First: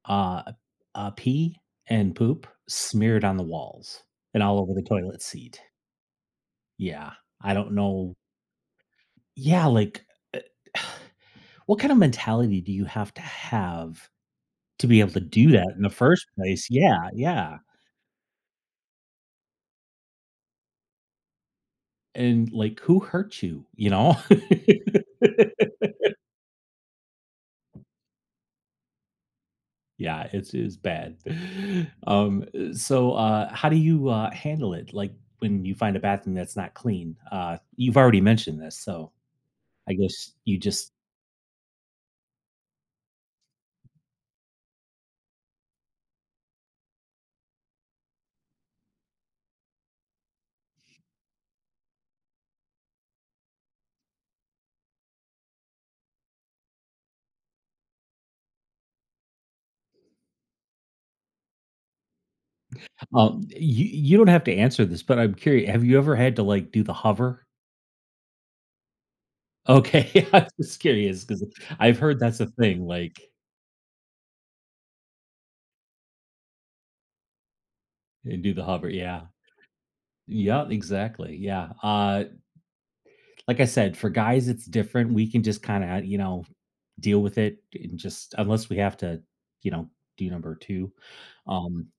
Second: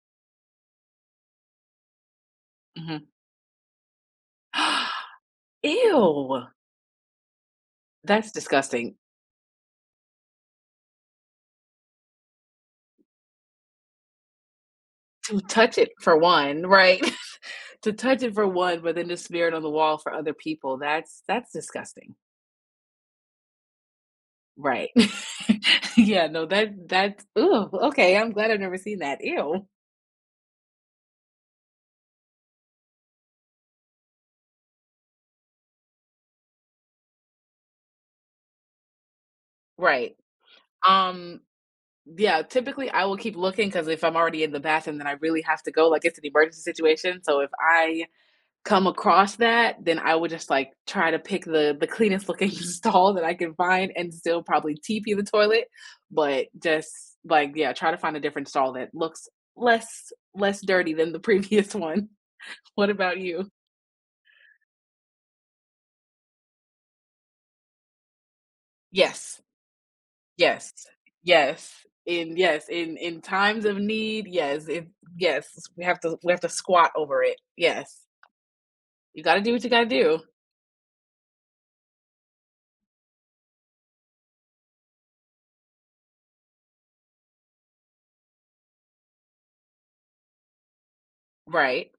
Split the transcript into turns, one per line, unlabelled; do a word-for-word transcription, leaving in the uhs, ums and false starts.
Uh uh uh, pee and poop
Mhm.
smeared on the walls and all over the toilet seat.
Ew.
Yeah, I don't know
That's disgusting.
Yeah, like, eh, what kind of mentality do you have to have to be able to
To
do that
touch
in the
it for
first
one,
place?
right?
Yeah, yeah.
To touch it for one, but then the smear it on the wall for other people, that's that's disgusting.
And like, "Who hurt you?" You know?
Right. Yeah, no, that that's, ugh, okay, I'm glad I've never seen that, ew.
Yeah, it's it's bad. Um, eh, so, uh, how do you, uh, handle it? Like when you find a bathroom that's not clean, uh, you've already mentioned this, so I
Right.
guess you just
Um, yeah, typically, I will keep looking 'cause if I'm already in the bathroom, then I really have to go, like it's an emergency situation. So if I come across that, then I would just like try to pick the the cleanest looking stall that I can find and still probably TP the toilet, but just like, yeah, try to find a different stall that looks less less dirty than the previous one. What about
Well, y
you?
you, you don't have to answer this, but I'm curi have you ever had to like do the hover?
Yes.
Okay, I'm
Yes.
just curious ‘cause
Yes.
I've heard
In
that's a
yes,
thing
in in
like
times of need, yes, it yes, we have to we have to squat over it. Yes.
And do the hover, yeah.
You gotta do what you gotta do.
Yeah, exactly, yeah, uh like I said, for guys it's different. We can just kinda, you know, deal with it and just unless we have to, you know, do number two, um
Right.